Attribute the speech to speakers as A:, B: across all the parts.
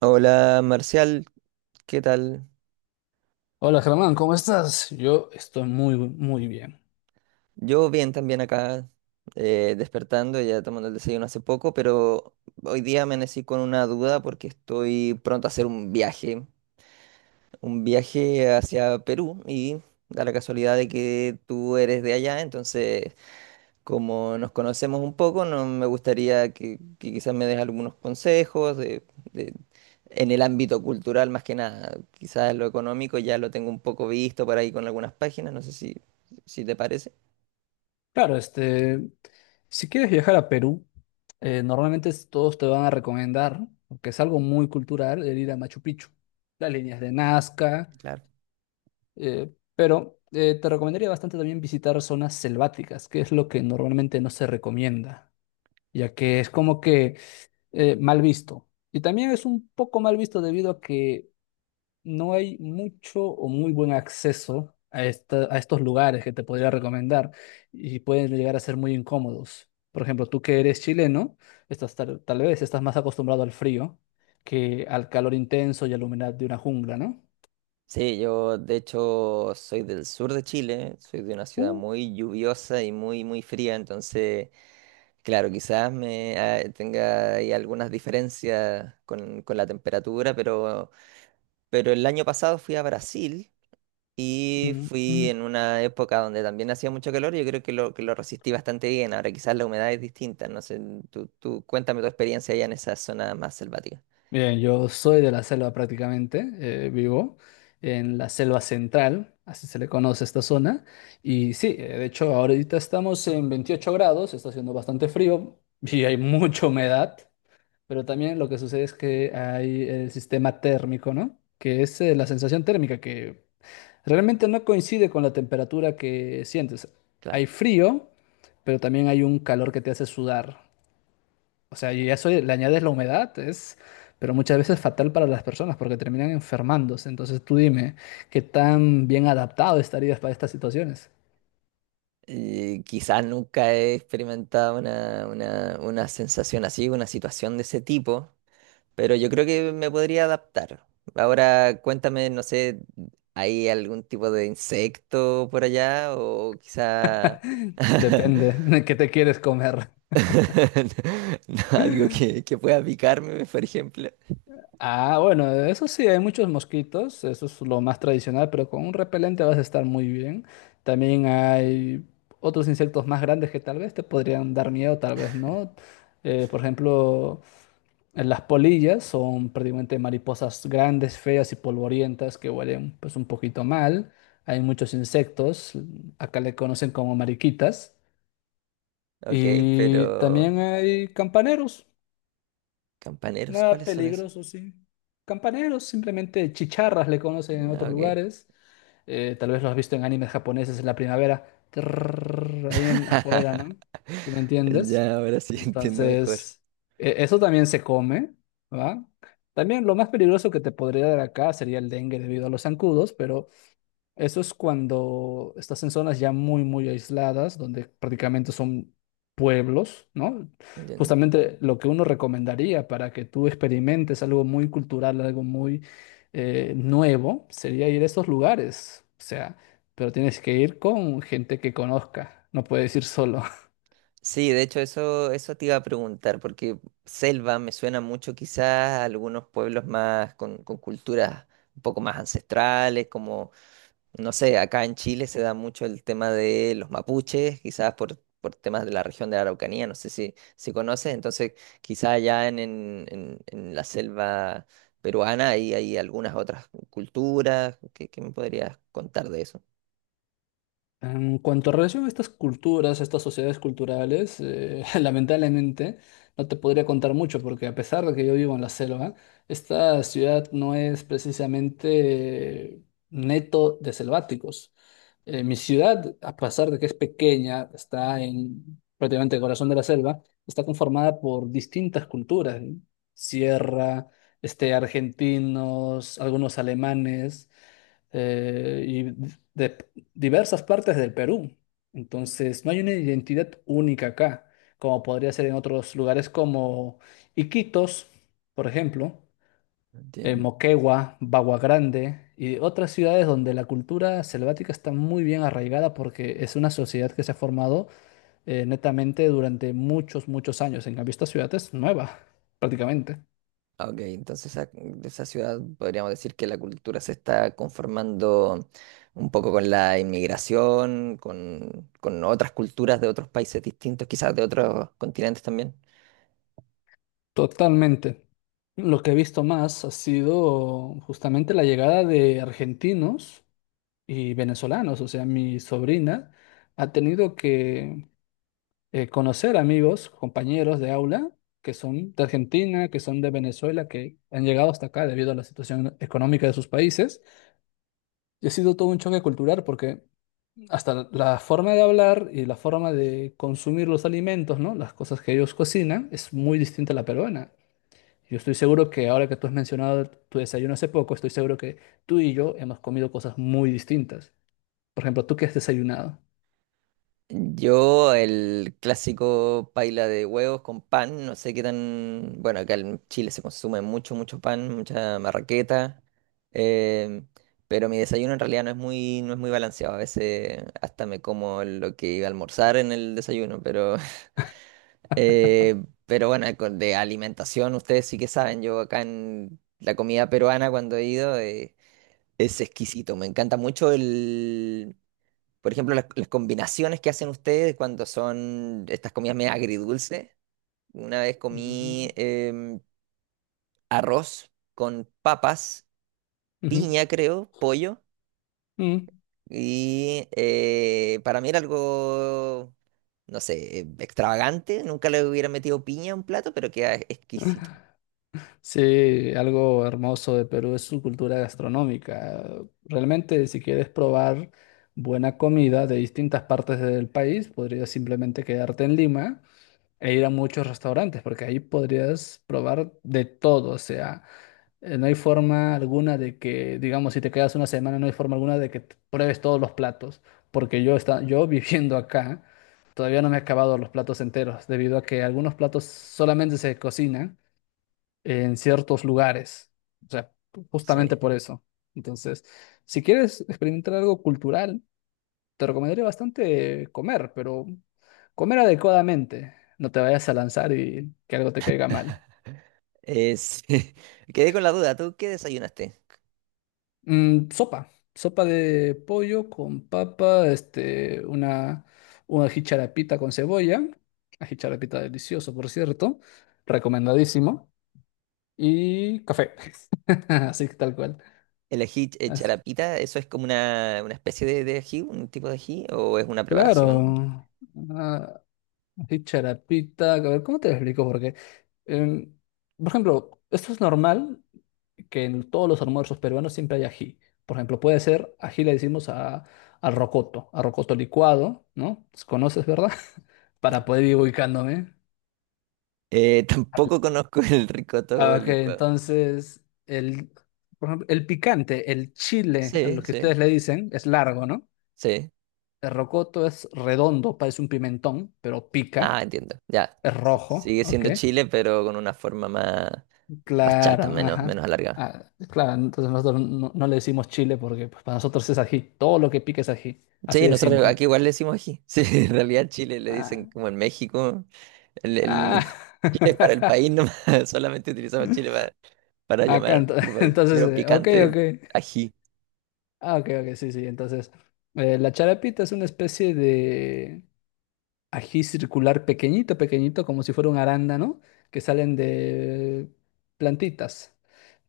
A: Hola Marcial, ¿qué tal?
B: Hola Germán, ¿cómo estás? Yo estoy muy, muy bien.
A: Yo bien también acá, despertando, ya tomando el desayuno hace poco, pero hoy día amanecí con una duda porque estoy pronto a hacer un viaje hacia Perú y da la casualidad de que tú eres de allá, entonces como nos conocemos un poco, no me gustaría que quizás me des algunos consejos en el ámbito cultural, más que nada, quizás lo económico ya lo tengo un poco visto por ahí con algunas páginas, no sé si, si te parece.
B: Claro, este, si quieres viajar a Perú, normalmente todos te van a recomendar, porque es algo muy cultural, el ir a Machu Picchu, las líneas de Nazca,
A: Claro.
B: pero te recomendaría bastante también visitar zonas selváticas, que es lo que normalmente no se recomienda, ya que es como que mal visto. Y también es un poco mal visto debido a que no hay mucho o muy buen acceso a, a estos lugares que te podría recomendar y pueden llegar a ser muy incómodos. Por ejemplo, tú que eres chileno, estás tal vez estás más acostumbrado al frío que al calor intenso y a la humedad de una jungla, ¿no?
A: Sí, yo de hecho soy del sur de Chile, soy de una ciudad
B: Uh,
A: muy lluviosa y muy, muy fría, entonces, claro, quizás me tenga ahí algunas diferencias con la temperatura, pero el año pasado fui a Brasil y fui
B: Mm.
A: en una época donde también hacía mucho calor y yo creo que que lo resistí bastante bien. Ahora quizás la humedad es distinta, no sé, tú cuéntame tu experiencia allá en esa zona más selvática.
B: Bien, yo soy de la selva prácticamente, vivo en la selva central, así se le conoce a esta zona. Y sí, de hecho, ahorita estamos en 28 grados, está haciendo bastante frío y hay mucha humedad, pero también lo que sucede es que hay el sistema térmico, ¿no? Que es la sensación térmica que realmente no coincide con la temperatura que sientes.
A: Claro.
B: Hay frío, pero también hay un calor que te hace sudar. O sea, yo ya soy, le añades la humedad, es, pero muchas veces fatal para las personas porque terminan enfermándose. Entonces tú dime, ¿qué tan bien adaptado estarías para estas situaciones?
A: Quizás nunca he experimentado una sensación así, una situación de ese tipo. Pero yo creo que me podría adaptar. Ahora cuéntame, no sé, ¿hay algún tipo de insecto por allá? O quizá
B: Depende de qué te quieres comer.
A: no, algo que pueda picarme, por ejemplo.
B: Ah, bueno, eso sí, hay muchos mosquitos, eso es lo más tradicional, pero con un repelente vas a estar muy bien. También hay otros insectos más grandes que tal vez te podrían dar miedo, tal vez no. Por ejemplo, las polillas son prácticamente mariposas grandes, feas y polvorientas que huelen pues un poquito mal. Hay muchos insectos, acá le conocen como mariquitas.
A: Ok,
B: Y
A: pero...
B: también hay campaneros.
A: ¿Campaneros?
B: Nada
A: ¿Cuáles son esos?
B: peligroso, sí. Campaneros, simplemente chicharras le conocen en
A: Ah,
B: otros
A: ok.
B: lugares. Tal vez lo has visto en animes japoneses en la primavera, trrr, ahí en, afuera, ¿no? ¿Sí me entiendes?
A: Ya, ahora sí entiendo mejor.
B: Entonces, eso también se come, ¿va? También lo más peligroso que te podría dar acá sería el dengue debido a los zancudos, pero eso es cuando estás en zonas ya muy, muy aisladas, donde prácticamente son pueblos, ¿no? Justamente lo que uno recomendaría para que tú experimentes algo muy cultural, algo muy nuevo, sería ir a estos lugares. O sea, pero tienes que ir con gente que conozca, no puedes ir solo.
A: Sí, de hecho eso te iba a preguntar, porque selva me suena mucho quizás a algunos pueblos más con culturas un poco más ancestrales, como, no sé, acá en Chile se da mucho el tema de los mapuches, quizás por temas de la región de la Araucanía, no sé si, si conoces, entonces quizás allá en la selva peruana hay, hay algunas otras culturas, ¿qué me podrías contar de eso?
B: En cuanto a relación a estas culturas, a estas sociedades culturales, lamentablemente no te podría contar mucho porque a pesar de que yo vivo en la selva, esta ciudad no es precisamente neto de selváticos. Mi ciudad, a pesar de que es pequeña, está en prácticamente el corazón de la selva, está conformada por distintas culturas, ¿eh? Sierra, este, argentinos, algunos alemanes y de, diversas partes del Perú. Entonces, no hay una identidad única acá, como podría ser en otros lugares como Iquitos, por ejemplo,
A: Entiendo.
B: Moquegua, Bagua Grande y otras ciudades donde la cultura selvática está muy bien arraigada porque es una sociedad que se ha formado netamente durante muchos, muchos años. En cambio, esta ciudad es nueva, prácticamente.
A: Ah, ok, entonces de esa ciudad podríamos decir que la cultura se está conformando un poco con la inmigración, con otras culturas de otros países distintos, quizás de otros continentes también.
B: Totalmente. Lo que he visto más ha sido justamente la llegada de argentinos y venezolanos. O sea, mi sobrina ha tenido que conocer amigos, compañeros de aula que son de Argentina, que son de Venezuela, que han llegado hasta acá debido a la situación económica de sus países. Y ha sido todo un choque cultural porque hasta la forma de hablar y la forma de consumir los alimentos, ¿no? Las cosas que ellos cocinan es muy distinta a la peruana. Yo estoy seguro que ahora que tú has mencionado tu desayuno hace poco, estoy seguro que tú y yo hemos comido cosas muy distintas. Por ejemplo, ¿tú qué has desayunado?
A: Yo, el clásico paila de huevos con pan, no sé qué tan... Bueno, acá en Chile se consume mucho, mucho pan, mucha marraqueta, eh, pero mi desayuno en realidad no es muy, no es muy balanceado. A veces hasta me como lo que iba a almorzar en el desayuno, pero bueno, de alimentación, ustedes sí que saben, yo acá en la comida peruana cuando he ido es exquisito, me encanta mucho el, por ejemplo, las combinaciones que hacen ustedes cuando son estas comidas medio agridulces. Una vez comí
B: Ujú,
A: arroz con papas,
B: ujú,
A: piña creo, pollo,
B: ujú.
A: y para mí era algo, no sé, extravagante, nunca le hubiera metido piña a un plato, pero queda exquisito.
B: Sí, algo hermoso de Perú es su cultura gastronómica. Realmente, si quieres probar buena comida de distintas partes del país, podrías simplemente quedarte en Lima e ir a muchos restaurantes, porque ahí podrías probar de todo, o sea. No hay forma alguna de que, digamos, si te quedas una semana, no hay forma alguna de que pruebes todos los platos, porque yo, está, yo viviendo acá, todavía no me he acabado los platos enteros, debido a que algunos platos solamente se cocinan en ciertos lugares, o sea, justamente
A: Sí.
B: por eso. Entonces, si quieres experimentar algo cultural, te recomendaría bastante comer, pero comer adecuadamente, no te vayas a lanzar y que algo te caiga mal.
A: Es... Quedé con la duda, ¿tú qué desayunaste?
B: Mm, sopa de pollo con papa, este, una jicharapita con cebolla, una jicharapita delicioso, por cierto, recomendadísimo, y café, así que tal cual.
A: ¿El ají
B: As-
A: charapita, eso es como una especie de ají, un tipo de ají, o es una preparación?
B: claro, una jicharapita, a ver, ¿cómo te lo explico? Porque, em, por ejemplo, esto es normal, que en todos los almuerzos peruanos siempre hay ají. Por ejemplo, puede ser, ají le decimos a, al rocoto, a rocoto licuado, ¿no? Pues, ¿conoces, verdad? Para poder ir ubicándome.
A: Tampoco conozco el
B: Ah,
A: ricoto
B: ok,
A: licuado.
B: entonces, el, por ejemplo, el picante, el chile, a
A: Sí,
B: lo que
A: sí,
B: ustedes le dicen, es largo, ¿no?
A: sí.
B: El rocoto es redondo, parece un pimentón, pero
A: Ah,
B: pica,
A: entiendo. Ya.
B: es rojo,
A: Sigue
B: ¿ok?
A: siendo Chile, pero con una forma más, más
B: Claro,
A: chata, menos,
B: ajá.
A: menos alargada.
B: Ah, claro, entonces nosotros no, no le decimos chile porque pues, para nosotros es ají, todo lo que pica es ají, así
A: Sí,
B: de
A: nosotros
B: simple.
A: aquí igual le decimos ají. Sí, en realidad Chile le
B: Ah,
A: dicen como en México.
B: ah.
A: Chile es para el país nomás, solamente utilizamos Chile para llamar
B: Acá,
A: a nuestro país.
B: entonces,
A: Pero
B: ok,
A: picante,
B: ok.
A: ají.
B: Ah, ok, ok, sí, sí. Entonces, la charapita es una especie de ají circular pequeñito, pequeñito, como si fuera un arándano, que salen de plantitas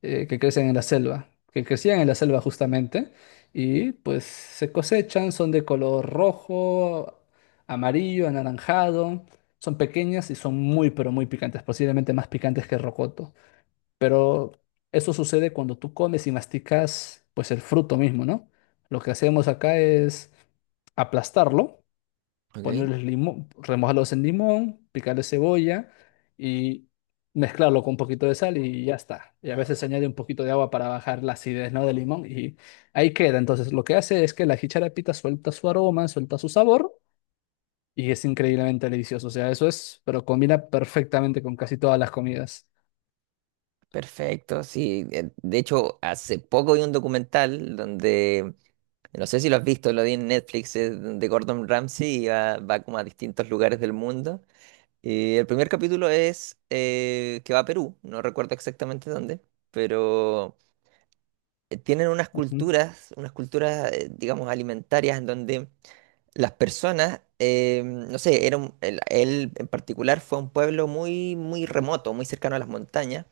B: que crecen en la selva, que crecían en la selva
A: Ok,
B: justamente, y pues se cosechan, son de color rojo, amarillo, anaranjado, son pequeñas y son muy, pero muy picantes, posiblemente más picantes que rocoto. Pero eso sucede cuando tú comes y masticas pues el fruto mismo, ¿no? Lo que hacemos acá es aplastarlo,
A: ok,
B: ponerles limón, remojarlos en limón, picarle cebolla y mezclarlo con un poquito de sal y ya está. Y a veces se añade un poquito de agua para bajar la acidez, ¿no? del limón y ahí queda. Entonces lo que hace es que la jicharapita suelta su aroma, suelta su sabor y es increíblemente delicioso. O sea, eso es, pero combina perfectamente con casi todas las comidas.
A: perfecto, sí. De hecho, hace poco vi un documental donde, no sé si lo has visto, lo vi en Netflix, de Gordon Ramsay y va como a distintos lugares del mundo. Y el primer capítulo es que va a Perú, no recuerdo exactamente dónde, pero tienen
B: Ujú,
A: unas culturas, digamos, alimentarias en donde las personas, no sé, él en particular fue a un pueblo muy, muy remoto, muy cercano a las montañas,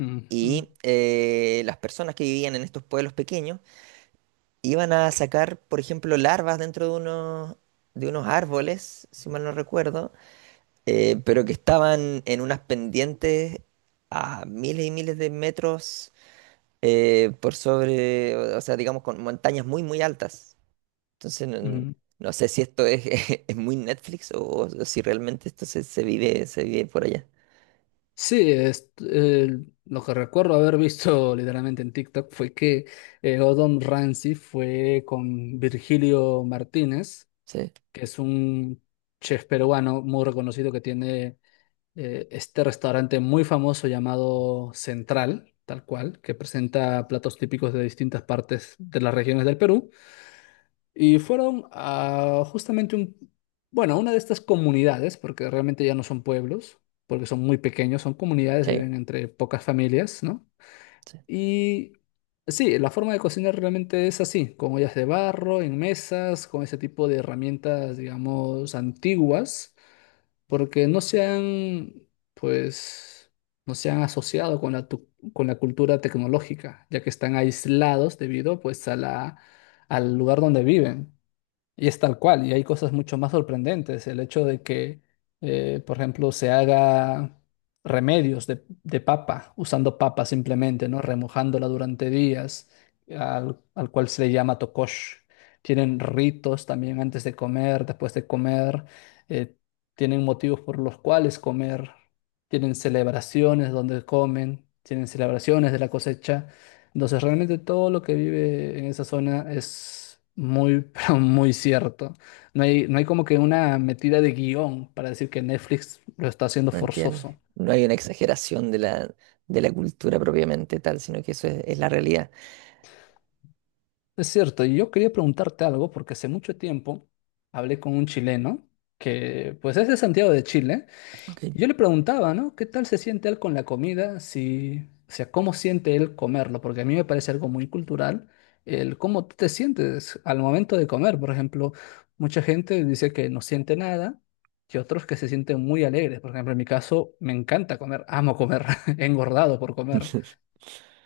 B: ujú,
A: y las personas que vivían en estos pueblos pequeños iban a sacar, por ejemplo, larvas dentro de unos árboles, si mal no recuerdo, pero que estaban en unas pendientes a miles y miles de metros por sobre, o sea, digamos, con montañas muy, muy altas. Entonces, no,
B: ujú.
A: no sé si esto es, es muy Netflix o si realmente esto se, se vive por allá.
B: Sí, es, lo que recuerdo haber visto literalmente en TikTok fue que Gordon Ramsay fue con Virgilio Martínez,
A: Sí,
B: que es un chef peruano muy reconocido que tiene este restaurante muy famoso llamado Central, tal cual, que presenta platos típicos de distintas partes de las regiones del Perú. Y fueron a justamente un, bueno, a una de estas comunidades, porque realmente ya no son pueblos, porque son muy pequeños, son comunidades,
A: sí,
B: viven entre pocas familias, ¿no?
A: sí,
B: Y sí, la forma de cocinar realmente es así, con ollas de barro, en mesas, con ese tipo de herramientas, digamos, antiguas, porque no se han, pues, no se han asociado con la, con la cultura tecnológica, ya que están aislados debido, pues, a la, al lugar donde viven. Y es tal cual, y hay cosas mucho más sorprendentes. El hecho de que, por ejemplo, se haga remedios de papa, usando papa simplemente, ¿no? Remojándola durante días, al, al cual se le llama tokosh. Tienen ritos también antes de comer, después de comer, eh, tienen motivos por los cuales comer, tienen celebraciones donde comen, tienen celebraciones de la cosecha. Entonces, realmente todo lo que vive en esa zona es muy, pero muy cierto. No hay, no hay como que una metida de guión para decir que Netflix lo está haciendo
A: no entiendo.
B: forzoso.
A: No hay una exageración de la cultura propiamente tal, sino que eso es la realidad.
B: Es cierto, y yo quería preguntarte algo porque hace mucho tiempo hablé con un chileno que pues es de Santiago de Chile.
A: Ok.
B: Y yo le preguntaba, ¿no? ¿Qué tal se siente él con la comida? Si, o sea, ¿cómo siente él comerlo? Porque a mí me parece algo muy cultural el cómo tú te sientes al momento de comer. Por ejemplo, mucha gente dice que no siente nada y otros que se sienten muy alegres. Por ejemplo, en mi caso, me encanta comer, amo comer, he engordado por comer.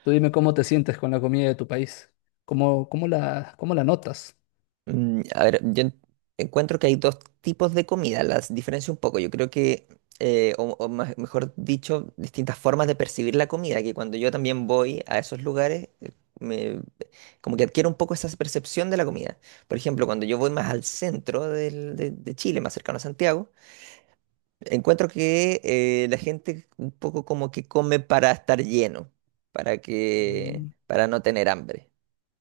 B: Tú dime cómo te sientes con la comida de tu país. ¿Cómo, cómo la notas?
A: Mm, a ver, encuentro que hay dos tipos de comida, las diferencio un poco. Yo creo que, mejor dicho, distintas formas de percibir la comida, que cuando yo también voy a esos lugares, me, como que adquiero un poco esa percepción de la comida. Por ejemplo, cuando yo voy más al centro de Chile, más cercano a Santiago, encuentro que la gente un poco como que come para estar lleno, para que,
B: Mm,
A: para no tener hambre,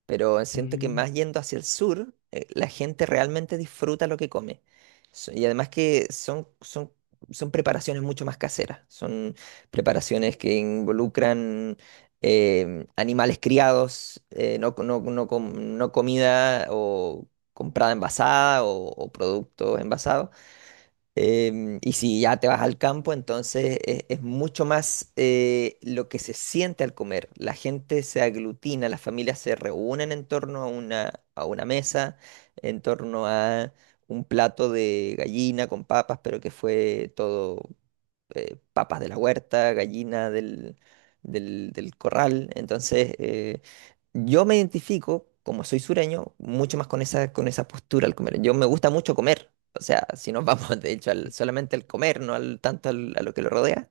A: pero siento que
B: mm,
A: más yendo hacia el sur, la gente realmente disfruta lo que come. Y además que son, son, son preparaciones mucho más caseras, son preparaciones que involucran animales criados, no comida o comprada envasada o productos envasados. Y si ya te vas al campo, entonces es mucho más lo que se siente al comer. La gente se aglutina, las familias se reúnen en torno a una mesa, en torno a un plato de gallina con papas, pero que fue todo papas de la huerta, gallina del corral. Entonces, yo me identifico, como soy sureño, mucho más con esa postura al comer. Yo me gusta mucho comer. O sea, si nos vamos, de hecho, solamente al comer, no al, tanto al- a lo que lo rodea,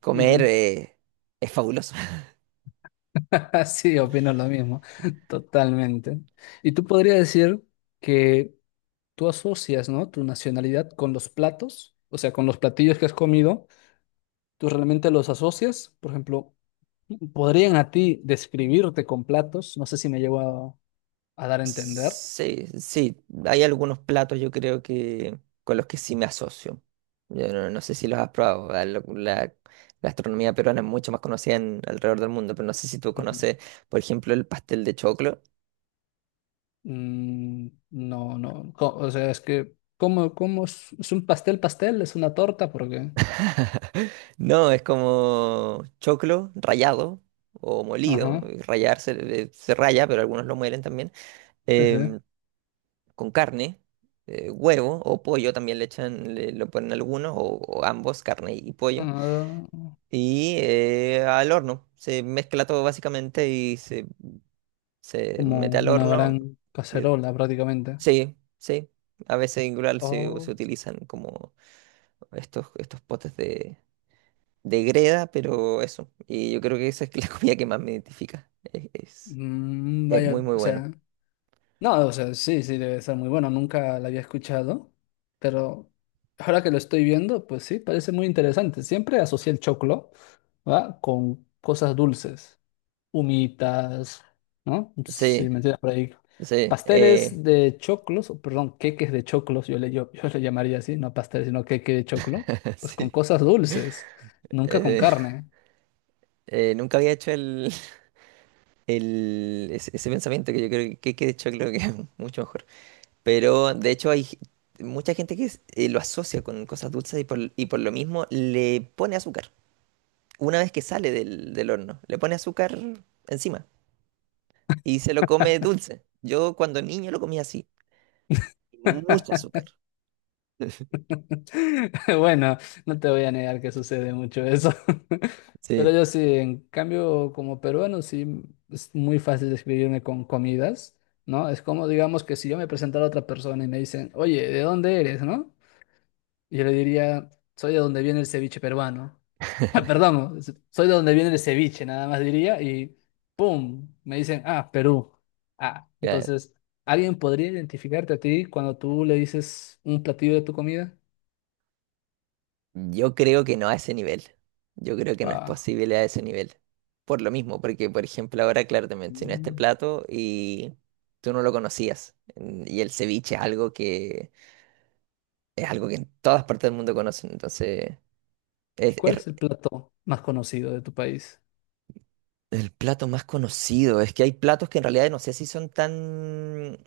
A: comer
B: ujú.
A: es fabuloso.
B: Sí, opino lo mismo, totalmente. Y tú podrías decir que tú asocias, ¿no? Tu nacionalidad con los platos, o sea, con los platillos que has comido, tú realmente los asocias. Por ejemplo, podrían a ti describirte con platos, no sé si me llevo a dar a entender.
A: Sí, sí, hay algunos platos yo creo que con los que sí me asocio. Yo no, no sé si los has probado. La gastronomía peruana es mucho más conocida en, alrededor del mundo, pero no sé si tú
B: Mm,
A: conoces, por ejemplo, el pastel de choclo.
B: mm, no, no, o sea, es que, ¿cómo, cómo es un pastel, pastel? ¿Es una torta? Porque,
A: No, es como choclo rallado o molido.
B: ajá,
A: Se, se raya, pero algunos lo muelen también.
B: sí, sí.
A: em, con carne, huevo o pollo también le echan, lo ponen algunos o ambos, carne y pollo.
B: Ah,
A: Y al horno. Se mezcla todo básicamente y se
B: como
A: mete al
B: una
A: horno.
B: gran
A: Y-
B: cacerola prácticamente.
A: Sí, sí. A veces igual se, se
B: Oh,
A: utilizan como estos, estos potes de greda, pero eso. Y yo creo que esa es la comida que más me identifica.
B: mm,
A: Es
B: vaya,
A: muy, muy
B: o
A: bueno.
B: sea, no, o sea, sí, sí, debe ser muy bueno, nunca la había escuchado, pero ahora que lo estoy viendo, pues sí, parece muy interesante. Siempre asocié el choclo, ¿va? Con cosas dulces, humitas, ¿no? Sí,
A: Sí,
B: me entiendes por ahí.
A: sí. Eh,
B: Pasteles de choclos, o perdón, queques de choclos, yo le, yo, yo le llamaría así, no pasteles, sino queque de choclo, pues con
A: sí.
B: cosas dulces, nunca con
A: eh,
B: carne.
A: Nunca había hecho el, ese pensamiento que yo creo que de hecho creo que es mucho mejor. Pero de hecho mucha gente que lo asocia con cosas dulces y por lo mismo le pone azúcar. Una vez que sale del, del horno, le pone azúcar encima y se lo come dulce. Yo cuando niño lo comía así, mucho azúcar.
B: Bueno, no te voy a negar que sucede mucho eso. Pero
A: Sí,
B: yo sí, en cambio, como peruano, sí es muy fácil describirme con comidas, ¿no? Es como, digamos, que si yo me presentara a otra persona y me dicen, oye, ¿de dónde eres, no? Y yo le diría, soy de donde viene el ceviche peruano. Ah, perdón, soy de donde viene el ceviche, nada más diría, y ¡pum! Me dicen, ah, Perú. Ah,
A: claro.
B: entonces, ¿alguien podría identificarte a ti cuando tú le dices un platillo de tu comida?
A: Yo creo que no a ese nivel. Yo creo que no es
B: Ah.
A: posible a ese nivel. Por lo mismo, porque por ejemplo ahora, claro, te mencioné este
B: Mm,
A: plato y tú no lo conocías. Mm, y el ceviche es algo que en todas partes del mundo conocen, entonces
B: ¿cuál
A: es
B: es el plato más conocido de tu país?
A: el plato más conocido. Es que hay platos que en realidad no sé si son tan,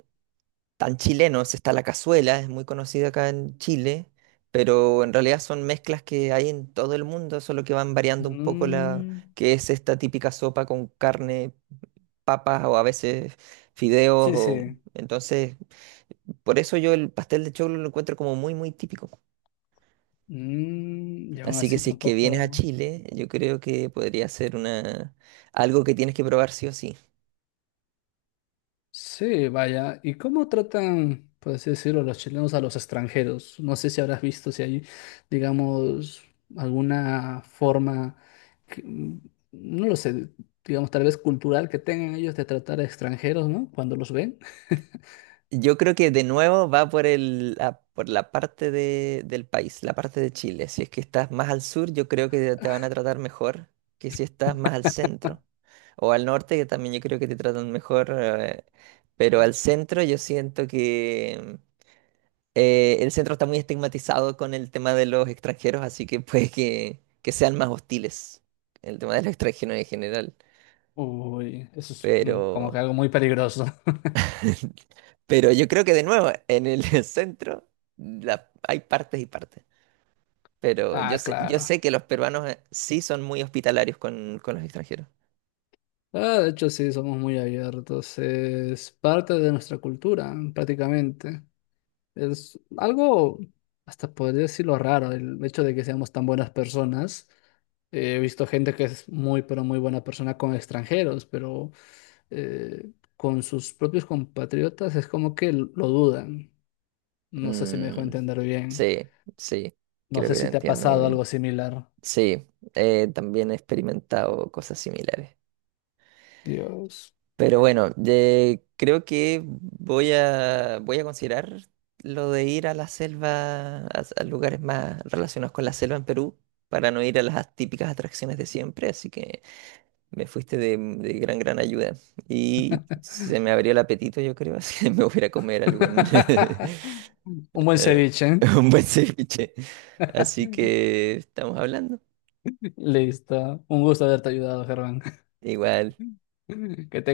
A: tan chilenos. Está la cazuela, es muy conocida acá en Chile, pero en realidad son mezclas que hay en todo el mundo, solo que van variando un poco la
B: Mm,
A: que es esta típica sopa con carne, papas o a veces fideos.
B: sí, sí.
A: Entonces, por eso yo el pastel de choclo lo encuentro como muy, muy típico.
B: Mm, y aún
A: Así que
B: así
A: si es que vienes a
B: tampoco.
A: Chile, yo creo que podría ser una algo que tienes que probar sí o sí.
B: Sí, vaya. ¿Y cómo tratan, por así decirlo, los chilenos a los extranjeros? No sé si habrás visto si hay, digamos, alguna forma, mm, no lo sé, digamos, tal vez cultural que tengan ellos de tratar a extranjeros, ¿no? Cuando los ven.
A: Yo creo que de nuevo va por el por la parte del país, la parte de Chile. Si es que estás más al sur, yo creo que te van a tratar mejor que si estás más al centro o al norte, que también yo creo que te tratan mejor, pero al centro yo siento que el centro está muy estigmatizado con el tema de los extranjeros, así que puede que sean más hostiles el tema de los extranjeros en general.
B: Uy, eso es mm, como que
A: Pero,
B: algo muy peligroso.
A: pero yo creo que de nuevo, en el centro hay partes y partes. Pero
B: Ah,
A: yo
B: claro.
A: sé que los peruanos sí son muy hospitalarios con los extranjeros.
B: Ah, de hecho sí, somos muy abiertos. Es parte de nuestra cultura, prácticamente. Es algo, hasta podría decirlo raro, el hecho de que seamos tan buenas personas. He visto gente que es muy, pero muy buena persona con extranjeros, pero eh, con sus propios compatriotas es como que lo dudan. No sé si me dejo
A: Mm,
B: entender bien.
A: sí, sí,
B: No
A: creo
B: sé
A: que te
B: si te ha
A: entiendo muy
B: pasado algo
A: bien.
B: similar.
A: Sí, también he experimentado cosas similares.
B: Dios.
A: Pero bueno, creo que voy a, voy a considerar lo de ir a la selva, a lugares más relacionados con la selva en Perú, para no ir a las típicas atracciones de siempre. Así que me fuiste de gran, gran ayuda. Y se me abrió el apetito, yo creo, así que me voy a ir a comer algún
B: Un buen
A: eh,
B: ceviche.
A: un buen ceviche. Así que estamos hablando.
B: Listo. Un gusto haberte ayudado, Germán.
A: Igual.
B: Que